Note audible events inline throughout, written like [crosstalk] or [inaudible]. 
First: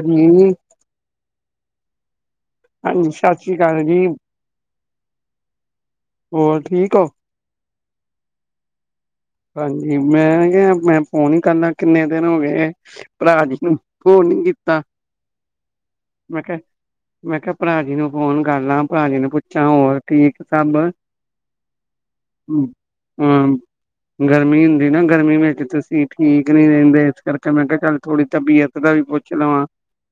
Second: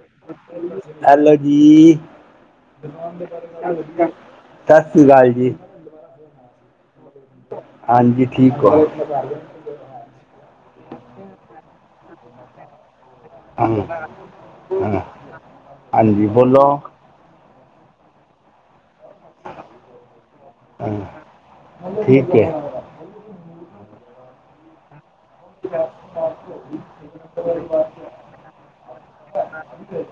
ਜੀ ਹੈਲੋ ਜੀ। ਹਾਂਜੀ ਸਤਿ ਸ੍ਰੀ ਅਕਾਲ ਜੀ ਸਾਸ੍ਰੀ ਕਾਲ ਜੀ। ਹੋਰ ਠੀਕ ਹੋ ਹਾਂਜੀ, ਠੀਕ ਓ? ਹਾਂਜੀ, ਮੈਂ ਕੇਆ ਮੈਂ ਫੋਨ ਈ ਕਾਰ ਲਾਂ ਕਿੰਨੇ ਦਿਨ ਹੋ ਗਏ। ਭਰਾ ਜੀ ਹਾਂ ਨੂੰ ਫੋਨ ਨੀ ਕੀਤਾ। ਹਾਂ ਹਾਂਜੀ, ਮੈਂ ਕਿਹਾ ਬੋਲੋ। ਮੈਂ ਕੇਆ ਭਰਾ ਜੀ ਨੂੰ ਫੋਨ ਕਾਰ ਲਾਂ, ਭਰਾ ਜੀ ਨੂੰ ਪੁੱਛਾ, ਹੋਰ ਠੀਕ ਸਬ? ਹਾਂ ਠੀਕ ਹੈ ਹੂੰ ਗਰਮੀ ਹੁੰਦੀ ਨਾ ਗਰਮੀ ਵਿਚ ਕਿ ਤੂਸੀ ਠੀਕ ਨੀ ਰੈਂਦੇ, ਇਸ ਕਾਰਕੇ ਮੈਂ ਕੇਆ ਕੱਲ ਥੋੜੀ ਤਬੀਅਤ ਦਾ ਵੀ ਪੁੱਛ ਲਵਾਂ?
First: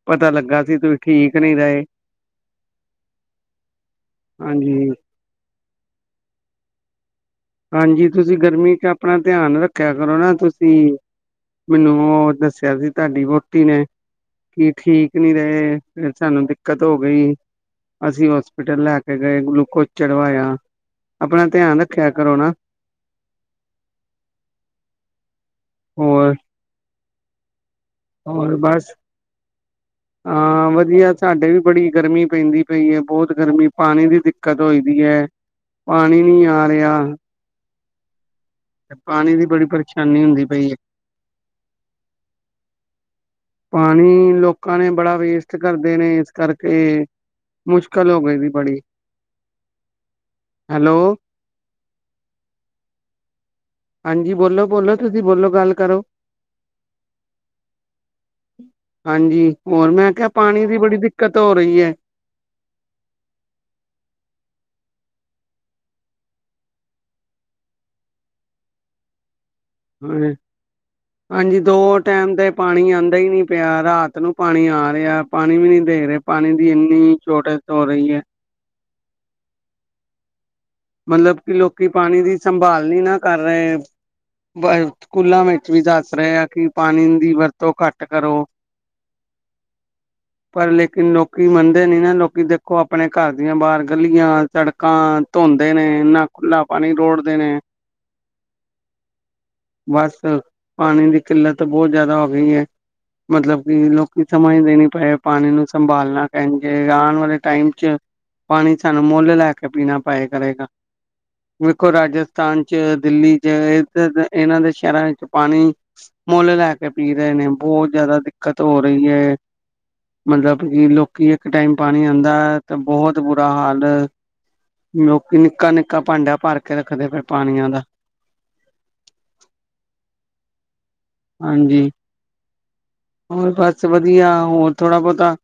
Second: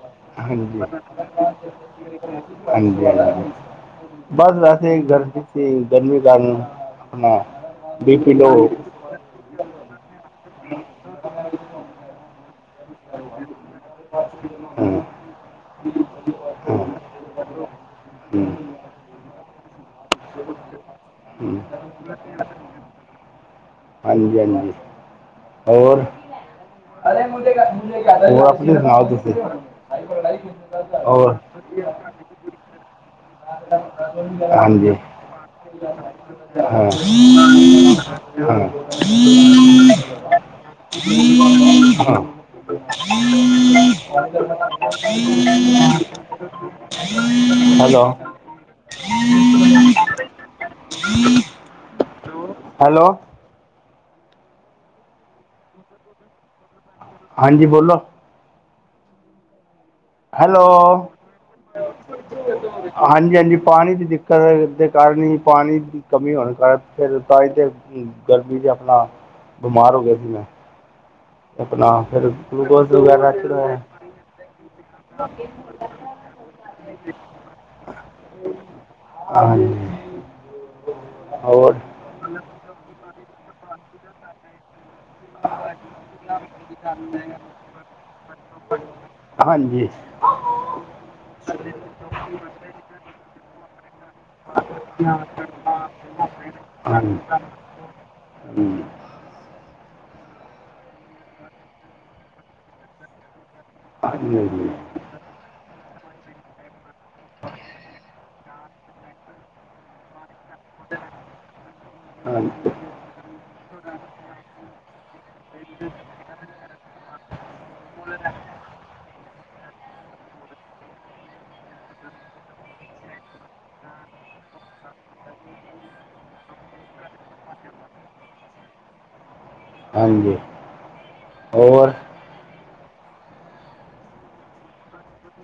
ਪਤਾ ਲੱਗਾ ਸੀ ਹਾਂਜੀ ਤੁਸੀਂ ਠੀਕ ਨਹੀਂ ਰਹੇ ਹਾਂਜੀ, ਹਾਂਜੀ ਬਾੱਸ ਹਾਂਜੀ ਵੈਸੇ ਗਰਮੀ ਸੀ, ਗਰਮੀ ਦਾ [unintelligible] ਮੈਂ ਹਾਂਜੀ ਤੂਸੀ ਗਰਮੀ ਚ ਆਪ ਅਪਣਾ ਧੇਆਨ ਰੱਖੇਆ ਕਰੋ ਨਾ ਤੂਸੀ, ਮੈਨੂੰ ਓ ਦੱਸੇਆ ਸੀ ਤੂਆਡੀ ਵੋਟੀ ਨੇ, ਕੀ ਹਾਂ ਠੀਕ ਨੀ ਰਹੇ ਫੇਰ ਸਾਨੂੰ ਹਾਂ ਦਿੱਕਤ ਹੋ ਹੂੰ ਗਈ। ਅਸੀਂ ਹੋਸਪਿਟਲ ਲੈ ਕੇ ਗਏ ਗਲੂਕੋਜ਼ ਚੜਵਾਏਆ ਅਪਨਾ ਹੂੰ ਧੇਆਨ ਰੱਖੇਆ ਕਰੋਂ ਨਾ। ਹਾਂਜੀ, ਹਾਂਜੀ ਹੋਰ? [unintelligible] ਹੋਰ, ਅਪਨੀ ਸੁਨਾਓ ਤੂਸੀ? ਆਂ ਵਦੀਆ ਸਾਡੇ ਵੀ ਬੜੀ ਗਰਮੀ ਪੈਂਦੀ ਪਈ ਐ, ਬੋਤ ਗਰਮੀ ਪਾਨੀ ਦੀ ਦਿੱਕਤ ਹੋਈ ਦੀ ਐ। ਹਾਂ [inaudible] ਤੇ ਪਾਣੀ ਦੀ ਬੜੀ ਪਰੇਸ਼ਾਨੀ ਹੁੰਦੀ ਪਈ ਏ। ਹਾਂ ਪਾਣੀ ਲੋਕਾਂ ਨੇ ਬੜਾ ਵੇਸਟ ਕਰਦੇ ਨੇ ਇਸ ਕਰਕੇ [inaudible] [inaudible] ਹੈਲੋ। ਮੁਸ਼ਕਿਲ ਹੋ ਗਈ ਦੀ ਬੜੀ ਹੈਲੋ [inaudible] ਹੈਲੋ। ਹਾਂਜੀ ਬੋਲੋ, ਬੋਲੋ ਤੂਸੀ ਬੋਲੋ ਗਾੱਲ ਕਰੋ। ਹਾਂਜੀ, ਬੋਲੋ? ਹਾਂਜੀ, ਹੋਰ ਮੈਂ ਕੇਆ ਹੈਲੋ ਪਾਣੀ ਦੀ ਬੜੀ ਦਿੱਕਤ ਹੋ ਰਈ ਐ। ਹਾਂਜੀ, ਹਾਂਜੀ ਪਾਣੀ ਦੀ ਦਿੱਕਤ ਦੇ ਕਾਰਨ ਈ ਪਾਣੀ ਦੀ ਕਮੀ ਹੋਨ ਕਾਰਨ ਫੇਰ ਤਾਂ ਈ ਤੇ ਗਰਮੀ ਚ ਆਪਨਾ ਬਮਾਰ ਹੋ ਗੇਆ ਸੀ ਹੈ ਮੈਂ। ਹਾਂਜੀ ਆਪਣਾ ਦੋ ਫਿਰ ਟੈਮ ਤੇ ਪਾਣੀ ਗਲੂਕੋਜ਼ ਆਂਦਾ ਈ ਵਗੈਰਾ ਨੀ ਚੜਾਇਆ ਪੇਆ, ਰਾਤ ਨੂੰ ਪਾਣੀ ਆ ਰੇਐ, ਪਾਣੀ ਵੀ ਨੀ ਦੇ ਰੇ। ਪਾਣੀ ਦੀ ਇੰਨੀ ਸੋ਼ਰਟੇਜ ਹੋ ਰਈ ਐ। ਹਾਂਜੀ। ਮਤਲਬ ਕਿ ਹੋਰ ਲੋਕੀ ਪਾਣੀ ਦੀ ਸੰਭਾਲ ਨੀ ਨਾ ਕਾਰ ਰਏ। ਬ ਸੂਕੂਲਾਂ ਵਿੱਚ ਵੀ ਦਾੱਸ ਰਏ ਆ ਕਿ ਪਾਣੀ ਦੀ ਵਰਤੋਂ ਘਾੱਟ ਕਰੋ। ਹਾਂਜੀ। ਪਰ ਲੇਕਿਨ ਲੋਕੀ ਮੰਨਦੇ ਨੀ ਨਾ, ਲੋਕੀ ਦੇਖੋ ਅਪਨੇ ਘਾਰ ਦੀਆਂ ਬਾਰ ਗਲੀਆਂ ਸੜਕਾਂ ਧੋਂਦੇ ਨੇ, ਇੰਨਾ ਖੁੱਲਾ ਪਾਣੀ ਰੋੜਦੇ ਨੇ। ਹੂੰ। ਬਾੱਸ ਪਾਨੀ ਦੀ ਕਿੱਲਤ ਬੋਤ ਜਾਦਾ ਹੋ ਗਈ ਐ। ਮਤਲਬ ਕਿ ਲੋਕੀ ਹਾਂਜੀ ਹਾਂਜੀ, ਸਮਜਦੇ ਨੀ ਪਏ ਪਾਨੀ ਨੂੰ ਸੰਭਾਲਨੈ। ਭੈਣ ਜੀ। ਆਉਣ ਵਾਲੇ ਟਾਈਮ ਚ ਪਾਣੀ ਸਾਨੂੰ ਮੁੱਲ ਲਾਇ ਕੇ ਪੀਣਾ ਪਏ ਕਰੇਗਾ। ਵੇਖੋ ਰਾਜਸਥਾਨ ਹਾਂਜੀ ਚ ਦਿੱਲੀ ਚ। ਇਹਨਾਂ ਦੇ ਸ਼ਹਿਰਾਂ ਵਿੱਚ ਪਾਣੀ। ਮੁੱਲ ਲੈ ਕੇ ਪੀ ਰਹੇ ਨੇ। ਬਹੁਤ ਜਿਆਦਾ ਦਿੱਕਤ ਹੋ ਰਹੀ ਹੈ। ਮਤਲਬ ਕਿ ਲੋਕੀ ਇੱਕ ਟਾਈਮ ਪਾਣੀ ਆਉਂਦਾ। ਤੇ ਬਹੁਤ ਬੁਰਾ ਹਾਲ ਲੋਕੀ ਨਿੱਕਾ ਨਿੱਕਾ ਭਾਂਡਾ ਭਰ ਕੇ ਰੱਖਦੇ ਪਏ। ਪਾਣੀਆਂ ਦੀਆਂ। ਹਾਂਜੀ। ਹਾਂਜੀ। । ਹੋਰ ਬਸ ਵਧੀਆ ਹੋਰ ਥੋੜਾ ਬੋਤਾ।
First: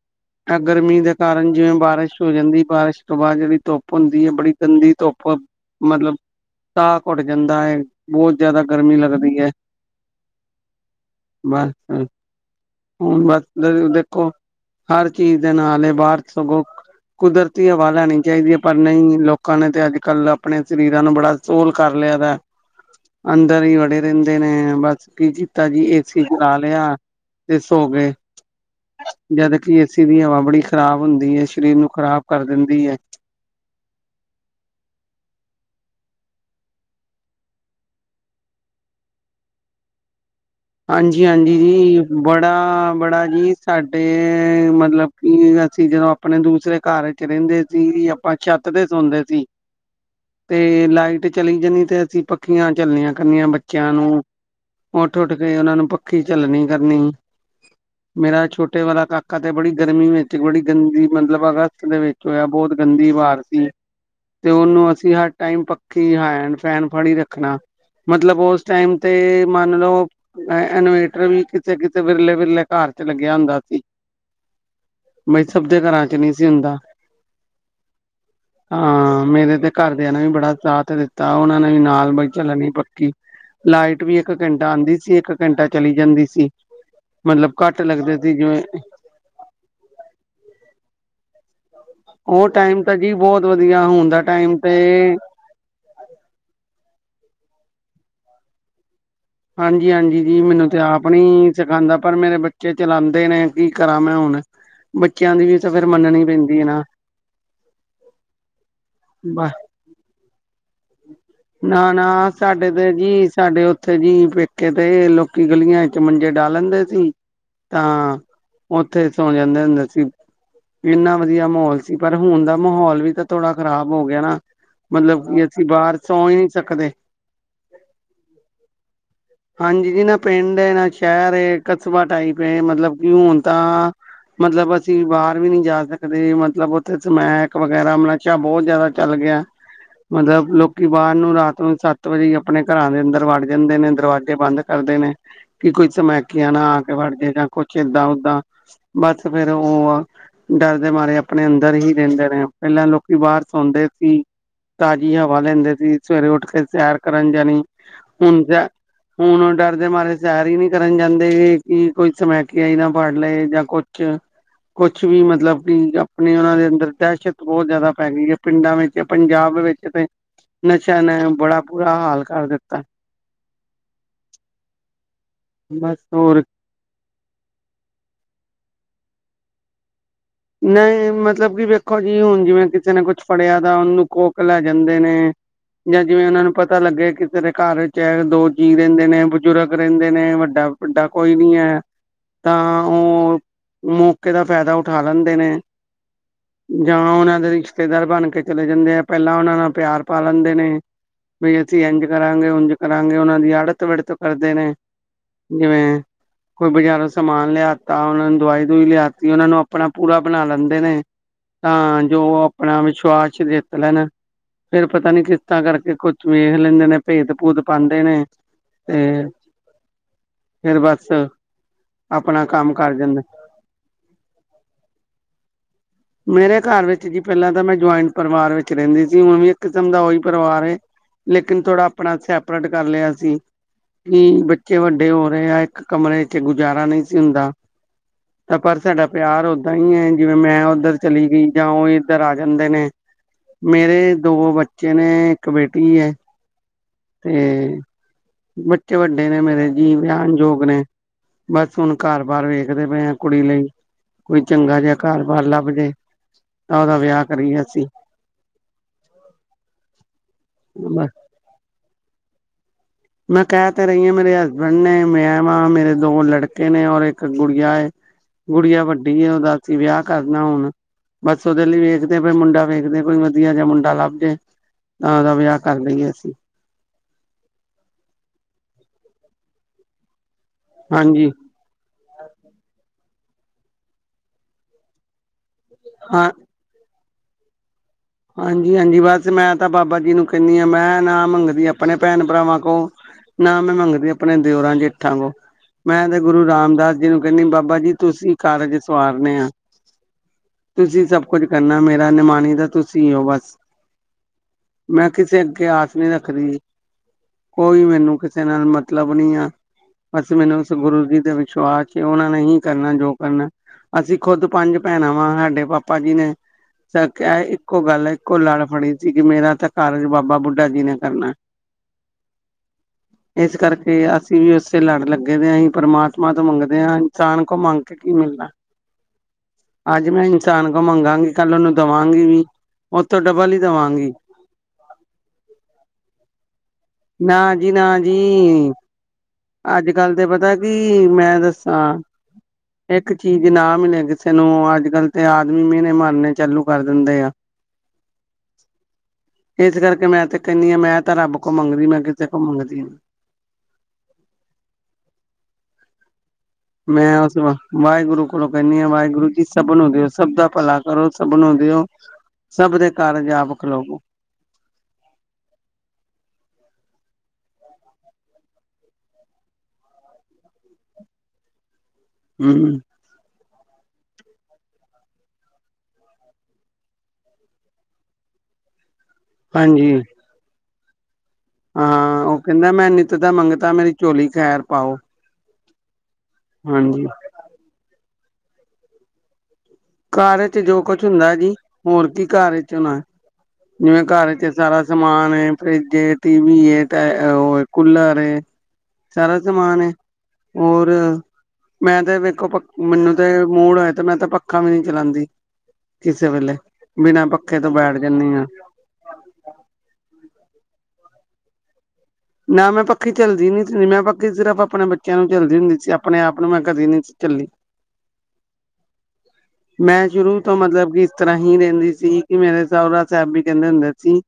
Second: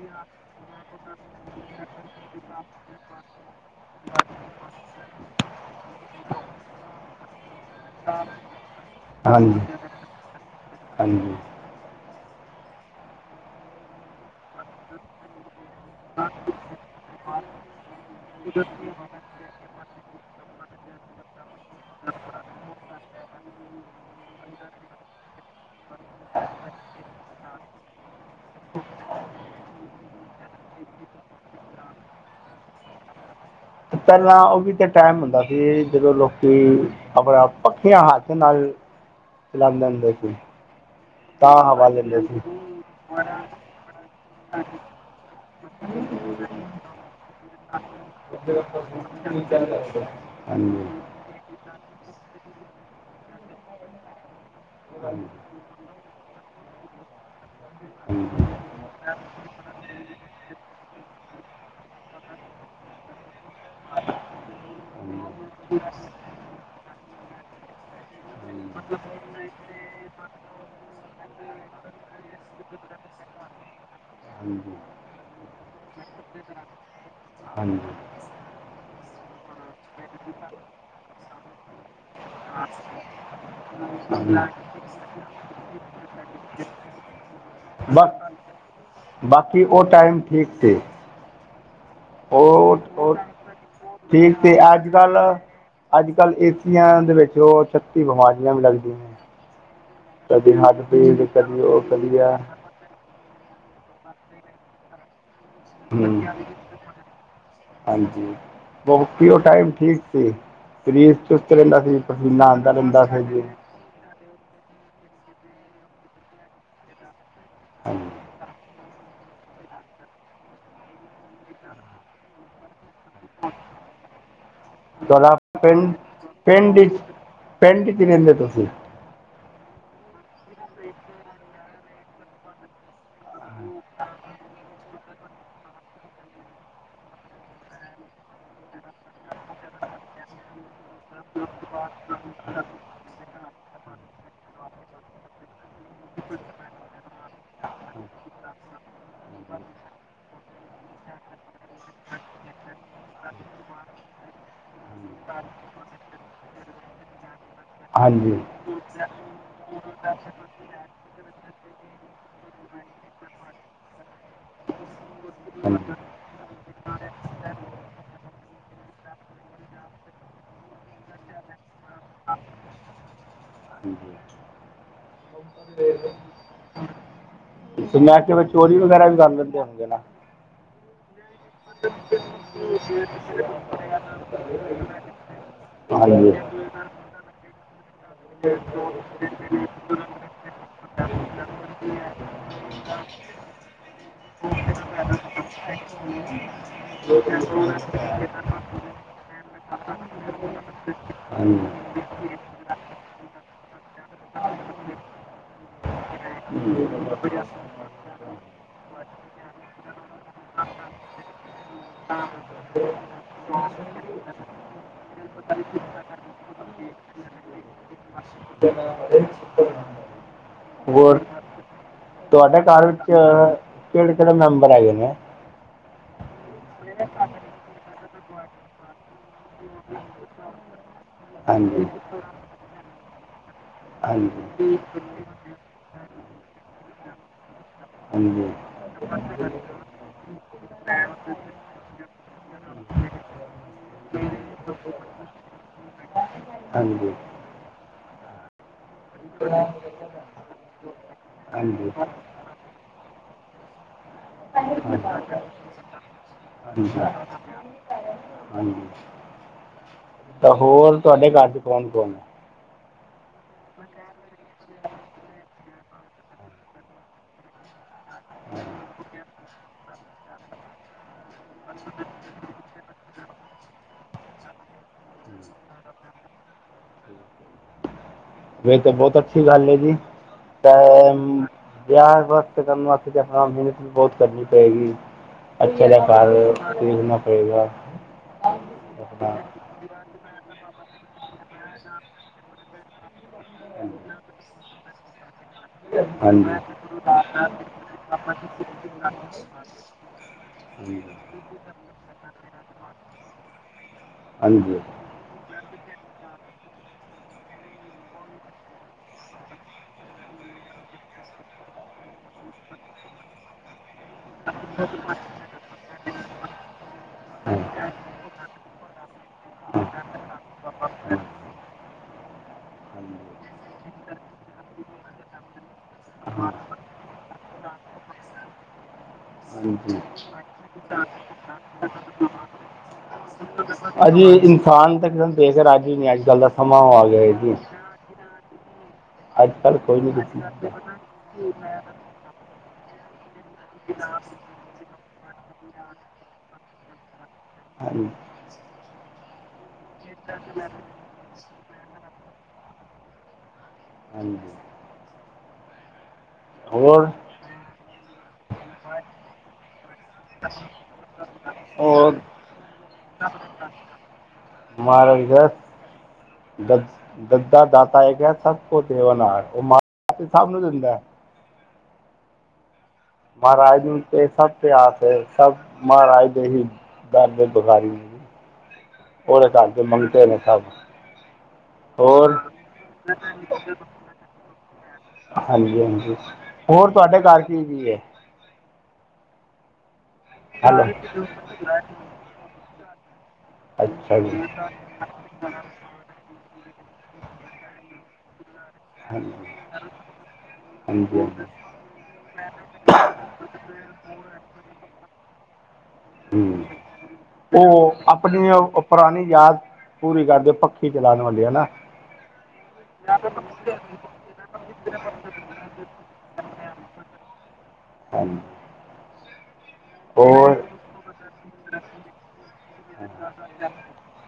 ਗਰਮੀ ਦੇ ਕਾਰਨ ਜਿਵੇਂ ਬਾਰਿਸ਼ ਹੋ ਜਾਂਦੀ। ਬਾਰਿਸ਼ ਤੋਂ ਬਾਦ ਜੇਹੜੀ ਧੁੱਪ ਹੁੰਦੀ ਐ। ਬੜੀ ਗੰਦੀ ਧੁੱਪ। ਮਤਲਬ ਸਾਹ ਘੋਟ ਜਾਂਦਾ ਏ। ਬੋਤ ਜਆਦਾ ਗਰਮੀ ਲੱਗਦੀ। ਹੈ ਹਾਂਸੀ। ਬਸ। ਹੁਣ ਬਸ ਦੇਖੋ। ਹਰ ਚੀਜ਼ ਦੇ ਨਾਲ ਏ ਬਾਰ ਸਗੋਂ। ਕੁਦਰਤੀ ਹਵਾ ਲੈਣੀ ਚਾਹੀਦੀ ਐ। ਪਰ ਨਈ ਲੋਕਾਂ ਨੇ ਤੇ ਅੱਜ ਕੱਲ੍ਹ ਅਪਣੇ ਸਰੀਰਾਂ ਨੂੰ ਬੜਾ। ਸੋਲ ਕਰ ਲਿਆ ਦਾ ਐ। ਅੰਦਰ ਈ ਵੜੇ ਰਹਿੰਦੇ ਨੇ ਬੱਸ ਕੀ ਜੀ। ਤਾ ਜੀ ਏਸੀ ਚਲਾ ਲਿਆ ਤੇ ਸੋ ਗਏ। ਜਦ ਕਿ ਏ ਸੀ ਦੀ ਹਵਾ ਬੜੀ ਖ਼ਰਾਬ ਹੁੰਦੀ ਐ। ਸਰੀਰ ਨੂੰ ਖ਼ਰਾਬ ਕਰ ਦਿੰਦੀ ਐ। ਪਹਿਲਾਂ ਓਹ ਵੀ ਤੇ ਟੈਮ ਹੁੰਦਾ ਸੀ। ਜਦੋਂ ਲੋਕੀ ਆਪਣਾ ਪੱਖੀਆਂ ਹੱਥ ਨਾਲ ਚਲਾਾਂਦੇ ਦੇ ਸੀ। ਹਾਂਜੀ ਤਾਂ ਹਾਂਜੀ ਹਵਾ ਜੀ। ਲੈਂਦੇ ਸੀ ਬੜਾ ਬੜਾ ਜੀ। ਸਾਡੇ ਮਤਲਬ ਅਸੀਂ ਜਦੋਂ ਅਪਣੇ ਦੂਸਰੇ ਘਰ ਚ ਰਹਿੰਦੇ ਸੀ। ਆਪਾਂ ਹਾਂਜੀ ਛੱਤ ਹਾਂਜੀ ਤੇ ਸੌਦੇ ਸੀ। [inaudible] ਤੇ ਲਾਈਟ ਚਲੀ ਜਾਨੀ ਤੇ ਅਸੀ ਪੱਖੀਆਂ ਚੱਲਣੀਆਂ ਕਰਨੀਆਂ। ਬੱਚੇਆਂ ਨੂੰ ਉਠ - ਹਾਂਜੀ ਉੱਠ ਤੇ ਓਹਨਾ ਨੂੰ ਪੱਖੀ ਝੱਲਣੀ ਕਰਨੀ। । ਮੇਰਾ ਛੋਟੇ ਵਾਲਾ ਕਾਕਾ ਤੇ ਬੜੀ ਗਰਮੀ ਵਿੱਚ ਬੜੀ ਗੰਦੀ ਮਤਲਬ ਅਗਸਤ ਦੇ ਵਿੱਚ। ਜੋ ਐ ਬੋਤ ਗੰਦੀ ਬਾਰ ਸੀ। ਤੇ ਔਨੂੰ ਅਸੀ ਹਰ ਟਾਈਮ ਪੱਖੀ ਹੈਂਡ ਫੈਨ ਫੜੀ ਰੱਖਣਾ। ਮਤਲਬ ਓਸ ਟਾਈਮ ਤੇ ਮੰਨ ਲਓ। ਅ ਇਨਵੇਟਰ ਵੀ ਕਿਸੇ - ਕਿਸੇ ਵਿਰਲੇ ਵਰਲੇ ਘਰ ਚ ਲੱਗਿਆ ਹੁੰਦਾ ਸੀ। ਹਮ। ਬਈ ਸਭ ਦੇ ਘਰਾਂ ਚ ਨੀ ਸੀ ਹੁੰਦਾ। [unintelligible] ਹਾਂ ਮੇਰੇ ਤੇ ਘਰਦਿਆਂ ਨੇ ਵੀ ਬੜਾ ਸਾਥ ਦਿੱਤਾ। ਔਨਾਂ ਨੇ ਵੀ ਨਾਲ ਬਈ ਝੱਲਣੀ ਪੱਕੀ। ਲਾਈਟ ਵੀ ਇੱਕ ਘੰਟਾ ਹਾਂਜੀ ਆਉਂਦੀ ਸੀ। ਇੱਕ ਘੰਟਾ ਚਲੀ ਜਾਂਦੀ ਸੀ। ਮਤਲਬ ਘੱਟ ਬਸ ਲੱਗਦੇ ਸੀ ਜਿਵੇਂ? ਬਾਕੀ ਉਹ ਟਾਈਮ ਠੀਕ ਸੀ। ਉਹ ਟਾਈਮ ਤਾਂ ਜੀ, ਬਹੁਤ ਵਧੀਆ। ਹੁਣ ਦਾ ਠੀਕ ਟਾਈਮ ਤੇ ਅੱਜ ਕੱਲ ਅੱਜ ਕੱਲ੍ਹ ਏ ਸੀਆਂ ਦੇ ਵਿੱਚ। ਉਹ ਛੱਤੀ ਬਿਮਾਰੀਆਂ ਵੀ ਲੱਗਦੀਆਂ ਨੇ। ਹਾਂਜੀ- ਹਾਂਜੀ ਜੀ। ਕਦੀ ਮੈਨੂੰ ਤੇ ਹੱਡ ਆਪ ਪੀੜ ਨਹੀਂ ਕਦੀ ਉਹ ਸਿਖਾਉਂਦਾ। ਪਰ ਕਦੀ ਆ ਮੇਰੇ ਬੱਚੇ। ਬੱਚੇ ਚਲਾਉਦੇ ਨੇ ਕੀ ਕਰਾਂ। ਮੈਂ ਹੁਣ ਬੱਚਿਆਂ ਦੀ ਵੀ ਤਾਂ ਫਿਰ ਹਮ ਮੰਨਣੀ ਪੈਂਦੀ ਹੈ ਨਾ। ਹਾਂਜੀ। ਬਾਕੀ ਉਹ ਬ ਟਾਈਮ ਠੀਕ ਸੀ। ਸਰੀਰ ਚੁਸਤ ਰਹਿੰਦਾ ਸੀ। ਨਾ-ਨਾ ਪਸੀਨਾ ਸਾਡੇ ਆਉਂਦਾ ਤੇ ਰਹਿੰਦਾ ਸੀ ਜੀ। ਸਾਡੇ ਉੱਥੇ ਜੀ ਪੇਕੇ ਤੇ ਲੋਕੀ ਗਲੀਆਂ ਚ ਮੰਜੇ ਡਾਹ ਲੈਂਦੇ ਸੀ। ਹਾਂਜੀ ਤਾਂ ਉੱਥੇ ਸੌ ਜਾਂਦੇ ਹੁੰਦੇ ਸੀ। ਏਨਾ ਵਧੀਆ ਮਾਹੌਲ ਸੀ। ਪਰ ਹੁਣ ਦਾ ਮਾਹੌਲ ਵੀ ਤਾਂ ਥੋੜਾ ਖ਼ਰਾਬ ਹੋ ਗਿਆ ਨਾ। ਮਤਲਬ ਤੁਹਾਡਾ ਕਿ ਅਸੀਂ ਪਿੰਡ ਬਾਰ ਸੌ ਈ ਨੀ ਪਿੰਡ ਸਕਦੇ। ਚ ਪਿੰਡ ਚ ਰਹਿੰਦੇ ਤੁਸੀ? ਹਾਂਜੀ ਜੀ। ਨਾ ਪਿੰਡ ਏ ਨਾ ਸ਼ਹਿਰ ਏ ਕਸਬਾ। ਟਾਈਪ ਏ ਮਤਲਬ ਕਿ ਹੋਣ। ਤਾਂ ਮਤਲਬ। ਅਸੀਂ ਬਾਰ ਵੀ ਨੀ ਜਾ ਸਕਦੇ। ਮਤਲਬ ਔਥੇ ਹਾਂਜੀ ਸਮੈਕ ਵਗੈਰਾ ਮ ਨਸ਼ਾ ਬੋਤ ਜ਼ਆਦਾ ਚੱਲ ਗਿਆ ਐ। ਮਤਲਬ ਲੋਕੀ ਬਾਰ ਨੂੰ ਰਾਤ ਨੂੰ ਸੱਤ ਵਜੇ ਈ। ਆਪਣੇ ਘਰਾਂ ਦੇ ਅੰਦਰ ਵੜ ਜਾਂਦੇ ਨੇ। ਦਰਵਾਜ਼ੇ ਬੰਦ ਕਰਦੇ ਨੇ। ਕਿ ਕੋਈ ਸਮਮੈਕੀਆਂ ਨਾ ਆ ਕੇ ਵੜ ਜੇ ਜਾਂ ਕੁਛ ਏਦਾਂ ਓਦਾਂ ਬਸ ਫੇਰ ਔ। ਡਰ ਦੇ ਮਾਰੇ ਅਪਣੇ ਅੰਦਰ ਈ ਰਹਿੰਦੇ ਨੇ। ਪਹਿਲਾਂ ਲੋਕੀ ਬਾਰ ਸੌਂਦੇ ਸੀ। ਤਾਜ਼ੀ ਹਵਾ ਲੈਂਦੇ ਸੀ। ਸਵੇਰੇ ਉੱਠ ਕੇ ਸੈਰ ਕਰਨ ਜਾਣੀ। ਹਾਂਜੀ। ਹੁਣ ਹੁਣ ਓ ਡਰਦੇ ਮਾਰੇ ਸੈਰ ਈ ਨੀ ਕਰਨ ਜਾਂਦੇ। ਕਿ ਕੋਈ ਸਮੈਕੇਆ ਈ ਨਾ ਫੜ ਲਏ। ਜਾਂ ਕੁਛ। ਕੁਛ ਵੀ ਮਤਲਬ ਕਿ ਅਪਣੇ ਓਨਾਂ ਦੇ ਅੰਦਰ ਦਹਿਸ਼ਤ ਬੋਤ ਜ਼ਆਦਾ ਪੈ ਗਈ ਐ। ਪਿੰਡਾਂ ਵਿੱਚ ਪੰਜਾਬ ਵਿੱਚ। ਤੇ ਨਸ਼ਿਆਂ ਨੇ। ਬੜਾ ਬੁਰਾ ਹਾਲ ਕਰ ਦਿੱਤਾ। ਹਾਂਜੀ। ਬਸ ਹੋਰ [inaudible] ਮੈਂ ਕੇ ਚੋਰੀ ਵਗੈਰਾ ਵੀ ਕਰ ਦਿੰਦੇ ਹੁੰਦੇ ਨਾਂ। ਨਹੀਂ ਮ। ਮਤਲਬ ਕਿ ਵੇਖੋ ਜੀ ਵਹੁਣ ਜਿਵੇਂ ਕਿਸੇ ਨੇ ਕੁਛ ਫੜਿਆ ਤਾਂ। ਉਹਨੂੰ ਖੋ ਕੇ ਲੈ ਜਾਂਦੇ ਨੇ। ਜਾਂ ਜਿਵੇਂ ਹਾਂਜੀ ਉਹਨਾਂ ਨੂੰ ਪਤਾ ਲੱਗਿਆ। ਕਿਸੇ ਦੇ ਘਰ ਚ ਦੋ ਜੀਅ ਰਿੰਦੇ ਨੇ ਬਜ਼ੁਰਗ। ਰਹਿੰਦੇ ਨੇ ਵੱਡਾ- ਵੱਡਾ ਕੋਈ ਨੀ ਹੈ। ਤਾਂ, ਉਹ ਮੌਕੇ ਦਾ ਫਾਇਦਾ ਉੱਠਾ ਲੈਂਦੇ ਨੇ। ਜਾਂ ਉਹਨਾਂ ਦੇ ਰਿਸ਼ਤੇਦਾਰ ਬਣ ਕੇ ਚਲੇ ਜਾਂਦੇ ਆ। ਪਹਿਲਾਂ ਉਹਨਾਂ ਨਾਲ ਪਿਆਰ ਪਾ ਲੈਂਦੇ ਨੇ। ਵੀ ਹਾਂਜੀ ਅਸੀਂ ਇੰਝ ਕਰਾਂਗੇ, ਉਝ ਕਰਾਂਗੇ। ਉਹਨਾਂ ਦੀ ਆੜਤ ਵੜਤ ਕਰਦੇ ਨੇ। ਜਿਵੇਂ ਕੋਈ ਬਜ਼ਾਰੋਂ ਸਮਾਨ ਲਿਆਤਾ। ਉਹਨਾਂ ਨੂੰ ਦਵਾਈ ਦੂਈ ਲਿਆਤੀ। ਉਹਨਾਂ ਨੂੰ ਆਪਣਾ ਪੂਰਾ ਬਣਾ ਲੈਂਦੇ ਨੇ। ਤਾਂ ਜੋ ਆਪਣਾ ਵਿਸ਼ਵਾਸ ਜਿੱਤ ਲੈਣ। ਫੇਰ ਪਤਾ ਨੀ। ਕਿਸ਼ਤਾਂ ਕਰਕੇ ਕੁੱਝ ਵੇਖ ਲੈਂਦੇ ਨੇ। ਭੇਤ- ਭੂਤ ਪਾਉਂਦੇ ਨੇ। ਤੇ ਫੇਰ ਬੱਸ ਹੋਰ ਸ। ਤੁਹਾਡੇ ਘਰ ਵਿੱਚ ਕਿਹੜੇ -ਕਿਹੜੇ ਮੈਂਬਰ ਹੈਗੇ ਨੇ। ਮੇਰੇ ਘਰ ਵਿੱਚ ਜੀ ਪਹਿਲਾਂ ਤਾਂ ਮੈਂ ਜੁਆਇੰਟ ਪਰਿਵਾਰ ਵਿੱਚ ਰਹਿੰਦੀ ਸੀ। ਹੁਣ ਵੀ ਇੱਕ ਕਿਸਮ ਦਾ ਉਹੀ ਪਰਿਵਾਰ ਹੈ। ਲੇਕਿਨ। ਥੋੜਾ ਹਾਂਜੀ ਆਪਣਾ ਸੈਪਰੇਟ ਕਰ ਲਿਆ ਸੀ। ਕੀ, ਹਾਂਜੀ ਬੱਚੇ ਵੱਡੇ ਹੋ ਰਹੇ ਆ। ਇੱਕ ਕਮਰੇ ਚ ਗੁਜ਼ਾਰਾ ਨਹੀਂ ਸੀ ਹੁੰਦਾ। ਹਾਂਜੀ ਹਾਂਜੀ ਤਾਂ, ਪਰ ਸਾਡਾ ਪਿਆਰ ਓਦਾਂ ਹੀ ਹੈ। ਜਿਵੇਂ ਮੈਂ ਇੱਧਰ ਚਲੀ ਗਈ। ਜਾਂ ਉਹ ਇੱਧਰ ਆ ਜਾਂਦੇ ਨੇ ਮੇਰੇ ਦੋ ਬੱਚੇ ਨੇ ਇੱਕ ਬੇਟੀ ਹੈ। ਹਾਂਜੀ ਅਤੇ। ਬੱਚੇ ਵੱਡੇ ਨੇ ਮੇਰੇ ਜੀ ਵਿਆਣਯੋਗ ਨੇ। ਬਸ ਹਾਂਜੀ ਹੁਣ ਘਰ ਬਾਹਰ ਵੇਖਦੇ ਪਏ ਆ ਕੁੜੀ ਲਈ। ਕੋਈ ਚੰਗਾ ਜਿਹਾ ਘਰ ਬਾਹਰ ਲੱਭ ਜੇ। ਤਾਂ ਉਹਦਾ ਹਾਂਜੀ ਵਿਆਹ ਕਰੀਏ ਅਸੀਂ ਹਾਂਜੀ ਤਾਂ ਹੋਰ ਬਸ ਤੁਹਾਡੇ ਘਰ ਚ ਕੌਣ ਕੌਣ ਹੈ। ਮੈਂ ਕਹਿ ਤੇ ਰਹੀ ਹਾਂ। ਮੇਰੇ ਹਸਬੈਂਡ, ਨੇ ਮੈਂਮਾਂ ਮੇਰੇ ਦੋ ਲੜਕੇ ਨੇ ਔਰ ਇੱਕ ਗੁੜਆ। ਗੁੜੀਆ ਵੱਡੀ ਉਹਦਾ ਅਸੀਂ ਵਿਆਹ ਕਰਨਾ ਹੁਣ। ਬਸ ਉਹਦੇ ਲਈ ਵੇਖਦੇਈ ਮੁੰਡਾ ਵੇਖਦੇ ਕੋਈ ਵਧੀਆ ਜਿਹਾ ਮੁੰਡਾ ਲੱਭ ਜੇ। ਤਾਂ ਦਾ ਵਿਆਹ ਕਰ ਲਈਏ। ਅਸੀਂ ਫੇਰ ਤਾਂ ਬਹੁਤ ਅੱਛੀ ਗੱਲ ਏ ਜੀ। ਹਾਂਜੀ। ਵਿਆਹ ਵਾਸ ਕਰਨ ਵਾਸਤੇ ਆਪਣਾ ਮਿਹਨਤ ਵੀ ਬਹੁਤ ਕਰਨੀ ਪਏਗੀ। ਅੱਛ ਹਾਂ ਦਾਕਾਰਣਾ ਪਏਗਾ। ਹਾਂਜੀ- ਹਾਂਜੀ ਬਸ ਆਪਣਾ ਮੈਂ ਤਾਂ ਬਾਬਾ ਜੀ ਨੂੰ ਕਹਿੰਦੀ ਆਾਂ। ਮੈਂ ਨਾ ਮੰਗਦੀ ਆਪਣੇ ਭੈਣ- ਭਰਾਵਾਂ ਕੋਲ ਨਾ ਮੈਂ ਮੰਗਦੀ ਆਪਣੇ ਦਿਓਰਾਂ - ਜੇਠਾਂ ਕੋਲ ਮੈਂ ਤੇ ਗੁਰੂ ਰਾਮਦਾਸ ਜੀ ਨੂੰ ਕਹਿੰਦੀ। ਬਾਬਾ ਜੀ ਤੁਸੀਂ ਕਾਰਜ ਸਵਾਰਨ ਆ। ਹਾਂਜੀ ਤੁਸੀਂ ਸਭ ਕੁਝ ਕਰਨਾ। ਮੇਰਾ ਨਮਾਨ ਤਾਂ ਤੁਸੀਂ ਹੋ ਬਸ। ਹਾਂਜੀ ਮੈਂ ਕਿਸੇ ਅੱਗੇ ਆਸ ਨੀ ਰੱਖਦੀ। ਕੋਈ ਮੈਨੂੰ ਕਿਸੇ ਨਾਲ ਮਤਲਬ ਨੀ ਆ। ਬਸ ਮੈਨੂੰ, ਉਸ ਗੁਰੂ ਜੀ ਦੇ ਵਿਸ਼ਵਾਸ ਚ ਉਹਨਾਂ ਨੇ ਹੀ ਕਰਨਾ ਜੋ ਕਰਨਾ ਅਸੀਂ ਖੁੱਦ ਪੰਜ ਭੈਣ ਵਾਂ, ਸਾਡੇ ਪਾਪਾ ਜੀ ਨੇ ਕ ਇੱਕੋ ਹਾਂ ਗੱਲ ਇੱਕੋ ਲੜ ਫੜੀ ਸੀ, ਕਿ ਮੇਰਾ ਤਾਂ ਕਾਰਜ ਬਾਬਾ ਬੁੱਢਾ ਜੀ ਨੇ ਕਰਨਾ [unintelligible] ਇਸ ਕਰਕੇ, ਅਸੀਂ ਵੀ ਉਸੇ ਲੜ ਲੱਗੇ ਦੇ ਹਾਂ ਹੀ ਪਰਮਾਤਮਾ ਤੋਂ ਮੰਗਦੇ ਹਾਂ, ਇਨਸਾਨ ਕੋਲ ਮੰਗ ਕੇ ਕੀ ਮਿਲਣਾ। [unintelligible] ਹਾਂਜੀ ਅੱਜ ਮੈਂ ਇਨਸਾਨ ਕੋਲ ਮੰਗਾਂਗੀ, ਕੱਲ ਉਹਨੂੰ ਦੇਵਾਂਗੀ ਵੀ ਉਥੋਂ ਡਬਲ ਹੀ ਦੇਵਾਂਗੀ ਅੱਜੇ ਇਨਸਾਨ ਤਾਂ ਕਿਸੇ ਨੂੰ ਦੇਖ ਰਾਜ਼ੀ ਨਹੀਂ ਅਜ-ਕੱਲ ਦਾ ਸਮਾਂ ਮਾਹੋਲ ਨਾ ਜੀ ਨਾ ਜੀ ਅੱਜ ਕੱਲ੍ਹ ਕੋਈ ਨਹੀਂ ਅੱਜ-ਕੱਲ ਤੇ ਕਿਸੇ ਪਤਾ ਕੀ ਮੈਂ ਨੂੰ ਦੱਸਾਂ ਇੱਕ ਚੀਜ਼ ਨਾ ਮਿਲੇ ਕਿਸੇ ਨੂੰ ਅੱਜ-ਕੱਲ ਤੇ ਆਦਮੀ ਮੇਨੇ ਮਾਰਨੇ ਚਾਲੂ ਕਰ ਦਿੰਦੇ ਆ ਹਾਂਜੀ ਇਸ ਕਰਕੇ ਮੈਂ ਤੇ ਕਹਿੰਦੀ ਹਾਂ ਮੈਂ ਤਾਂ ਰੱਬ ਕੋਲ ਮੰਗਦੀ ਮੈਂ ਕਿਸੇ ਕੋਲ ਮੰਗਦੀ ਨੀ ਹੂੰ, ਹੋਰ ਮੈਂ ਉਸ ਬ ਵਾਹਿਗੁਰੂ ਕੋਲੋਂ ਕਹਿੰਨੀ ਆ ਵਾਹਿਗੁਰੂ ਜੀ ਸਭ ਨੂੰ ਦਿਓ ਸਭ ਦਾ ਭਲਾ ਕਰੋ ਸਭ ਨੂੰ ਦਿਓ ਹੋਰ ਸਭ ਦੇ ਕਾਰਜ ਆਪ ਖਾਲਵੋ ਮਹਾਰਾਜ ਦੱਸ ਦੱਦਾ ਦਾਤਾ ਏਕ ਹੇ ਸਭ ਕੋ ਦੇਵਣਹਾਰ ਉਹ ਮਾਲਿਕ ਸਭ ਨੂੰ ਦਿੰਦਾ ਹੈ ਹੂੰ, ਮਹਾਰਾਜ ਨੂੰ ਤੇ ਸਭਤੇ ਆਸ ਏ, ਸਭ ਮਹਾਰਾਜ ਦੇ ਹੀ ਦਰਦੇ ਭੇਖਾਰੀ ਓਹਦੇ ਘਰ ਦੇ ਹਾਂਜੀ ਮੰਗਤੇ ਨੇ ਸਭ ਹਾਂ ਹੋਰ ਉਹ ਕਹਿੰਦਾ ਮੈਂ ਨਿਤ ਦਾ ਮੰਗਤਾ ਮੇਰੀ ਝੋਲੀ ਖੈਰ ਪਾਓ ਹਾਂਜੀ-ਹਾਂਜੀ, ਹੋਰ ਹਾਂਜੀ। ਤੁਹਾਡੇ ਘਰ ਕੀ-ਕੀ ਹੈ? ਘਰ ਚ ਜੋ ਹੈਲੋ ਕੁਝ ਹੁੰਦਾ ਜੀ, ਹੋਰ ਕੀ ਘਰ ਵਿਚ ਹੋਣਾ ਜਿਵੇਂ ਅੱਛਾ ਘਰ ਜੀ ਚ ਹਾਂਜੀ ਸਾਰਾ ਸਮਾਨ ਏ ਫਿ੍ਜ ਜੇ ਟੀ ਵੀ ਐ, ਔ ਉਹ ਕੂਲਰ ਹੈ ਸਾਰਾ ਹਾਂਜੀ ਸਮਾਨ ਹੈ ਹੋਰ ਹਾਂਜੀ ਮੈਂ ਤੇ ਵੇਖੋ, ਮੈਨੂੰ ਤੇ ਮੂੜ ਹੋਇਆ ਤੇ ਮੈਂ ਤੇ ਪ ਨਹੀਂ ਚਲਾਉਂਦੀ ਕਿਸੇ ਵੇਲੇ ਹੂੰ ਬਿਨਾਂ ਪੱਖੇ ਤੋਂ ਉਹ ਬੈਠ ਜਾਂਦੀ ਹਾਂ ਆਪਣੀ ਪੁਰਾਣੀ ਯਾਦ ਪੂਰੀ ਕਰਦੇ ਪੱਖੀ ਚਲਾਉਣ ਵਾਲੀ ਹਨਾ ਨਾ ਮੈਂ ਪੱਖੀ ਚੱਲਦੀ ਨੀ ਸੀ ਮੈਂ ਪ ਸਿਰਫ਼ ਆਪਣੇ ਬੱਚਿਆਂ ਨੂੰ ਝੱਲਦੀ ਹੁੰਦੀ ਸੀ, ਆਪਣੇ ਆਪ ਨੂੰ ਮੈਂ ਕਦੀ ਨੀ ਸੀ ਝੱਲੀ [unintelligible] ਮੈਂ ਸ਼ੁਰੂ ਤੋਂ ਹੋਰ ਮਤਲਬ, ਕਿ ਇਸ ਤਰ੍ਹਾਂ ਹੀ ਰਹਿੰਦੀ ਸੀ ਕਿ ਮੇਰੇ ਸਹੁਰਾ ਸਾਹਿਬ ਵੀ ਕਹਿੰਦੇ ਹੁੰਦੇ ਸੀ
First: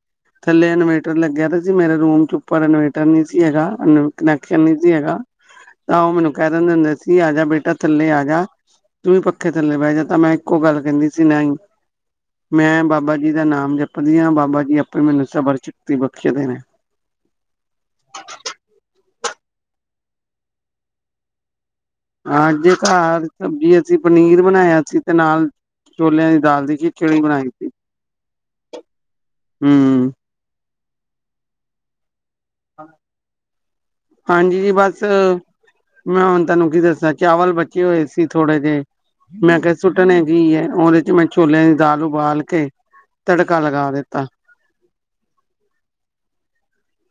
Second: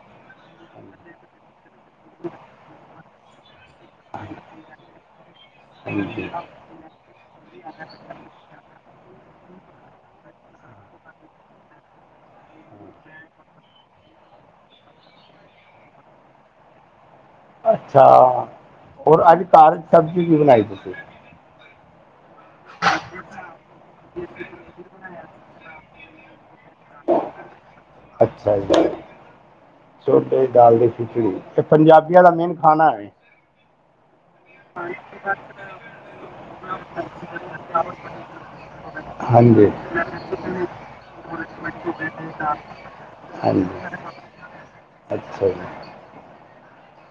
ਥੱਲੇ ਇਨਵੇਰਟਰ ਲੱਗਿਆ ਤੇ ਸੀ ਮੇਰੇ ਰੂਮ ਚ ਉੱਪਰ ਇਨਵੇਟਰ ਨਹੀਂ ਸੀ ਹੈਗਾ, ਕਨੈਕਸ਼ਨ ਨਹੀਂ ਸੀ ਹੈਗਾ ਤਾਂ ਉਹ ਹਾਂਜੀ ਮੈਨੂੰ ਕਹਿ ਦਿੰਦੇ ਹੁੰਦੇ ਸੀ, ਆਜਾ ਬੇਟਾ ਥੱਲੇ ਆ ਜਾ ਤੂੰ ਵੀ ਪੱਖੇ ਥੱਲੇ ਬਹਿ ਜਾ ਤਾਂ ਮੈਂ ਇੱਕੋ ਗੱਲ ਕਹਿੰਦੀ ਸੀ ਨਈ ਹੀ ਮੈਂ ਬਾਬਾ ਜੀ ਦਾ ਨਾਮ ਜਪਦੀ ਹਾਂ, ਬਾਬਾ ਜੀ ਆਪੇ ਮੈਨੂੰ ਸਬਰ ਸਕਤੀ ਬਖਸ਼ਦੇ ਨੇ ਅੱਛਾ, ਹੋਰ ਅੱਜ ਘਰ ਸਬਜ਼ੀ ਕਿ ਬਣਾਈ ਤੁਸੀਂ? ਹਾਂਜੀ ਹਾ, ਘਰ ਸਬਜ਼ੀ ਅਸੀਂ ਪਨੀਰ ਬਣਾਇਆ ਸੀ, ਤੇ ਨਾਲ ਛੋਲਿਆਂ ਦੀ ਦਾਲ ਦੀ ਖਿਚੜੀ ਬਣਾਈ ਸੀ। ਅੱਛਾ ਜੀ। ਹੂੰ, ਦਾਲ ਤੇ ਖਿੱਚੜੀ, ਇਹ ਪੰਜਾਬੀਆਂ ਦਾ ਮੇਨ ਖਾਣਾ ਹੈ। ਹਾਂਜੀ ਜੀ ਬਸ ਮੈਂ ਹੁਣ ਤੇਨੂੰ ਕੀ ਦੱਸਾਂ ਚਾਵਲ ਬਚੇ ਹੋਏ ਸੀ ਥੋੜੇ ਜਿਹੇ ਮੈਂ ਹਾਂਜੀ ਕਿਹਾ ਸੁੱਟਣੇ ਨੀ ਏ ਉਹਦੇ ਚ ਮੈਂ ਛੋਲਿਆਂ ਦੀ ਦਾਲ ਉਬਾਲ ਕੇ ਤੜਕਾ ਲਗਾ ਹਾਂਜੀ ਦਿੱਤਾ ਅੱਛਾ ਜੀ।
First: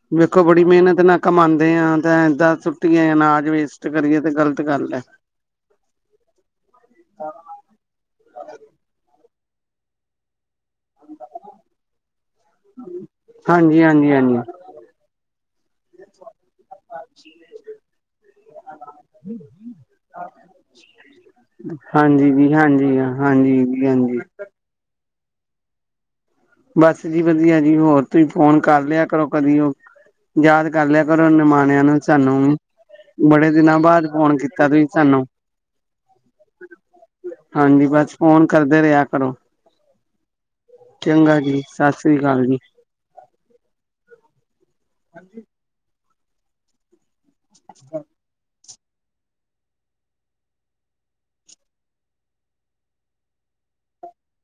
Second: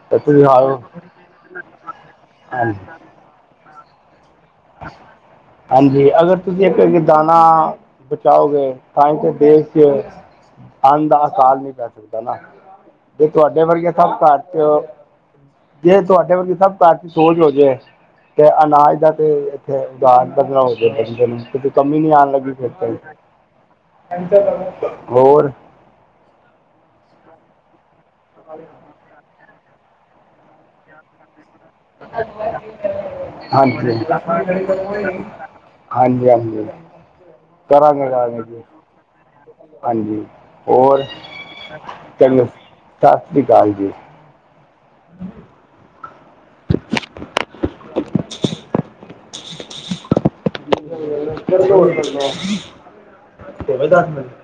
ਤੇ ਵੇਖੋ ਤੁਸੀਂ ਬੜੀ ਆਓ ਮੇਹਨਤ ਨਾ ਕਮਾਂਦੇ ਆ, ਤਾਂ ਏਦਾਂ ਹਾਂਜੀ ਸੁੱਟੀਏ ਅਨਾਜ ਵੇਸਟ ਕਰੀਏ ਤੇ ਗਲਤ ਗੱਲ ਐ। ਹਾਂਜੀ, ਅਗਰ ਤੂਸੀ ਏਕ-ਏਕ ਦਾਣਾ ਬਚਾਓਗੇ ਤਾਂਈ ਤੇ ਦੇਸ਼ ਚ ਅੰਨ ਦਾ ਅਕਾਲ ਨੀ ਪੈ ਸਕਦਾ ਨਾ, ਜੇ ਤੂਆਡੇ ਵਰਗੇ ਸਬ ਘਾਰ ਹਾਂਜੀ-ਹਾਂਜੀ-ਹਾਂਜੀ, ਚ ਜੇ ਤੂਆਡੇ ਵਰਗੀ ਸਬ ਘਾਰ ਦੀ ਸੋਚ ਹੋਜੇ, ਤੇ ਅਨਾਜ ਦਾ [inaudible] ਹੂੰ ਜੀ ਹਾਂਜੀ। ਹੋਰ? ਬਾਸ ਜੀ ਵਧੀਆ ਜੀ, ਹੋਰ ਤੂਸੀ ਫੋਨ ਕਾਰ ਲੇਆ ਕਰੋ ਕਦੀ ਉ, ਯਾਦ ਕਾਰ ਲੇਆ ਕਰੋ ਨਿਮਾਣੇਆਂ ਨੂੰ ਸਾਨੂੰ ਵੀ, ਬੜੇ ਦਿਨਾਂ ਹਾਂਜੀ ਬਾਦ ਫੋਨ ਕੀਤਾ ਤੂਸੀ ਸਾਨੂੰ ਹਾਂਜੀ, ਹਾਂਜੀ ਹਾਂਜੀ ਕਰਾਂਗੇ ਬਸ ਰਾਲ ਮਿਲ ਫੋਨ ਕੇ, ਕਰਦੇ ਰਿਹਾ ਕਰੋ ਹਾਂਜੀ। ਹੋਰ ਚੰਗਾ ਜੀ ਸਤਿ ਸ੍ਰੀ ਚਲੋ, ਅਕਾਲ ਜੀ ਸਾਸ੍ਰੀ ਕਾਲ ਜੀ। ਹਾਂਜੀ। [inaudible] [inaudible]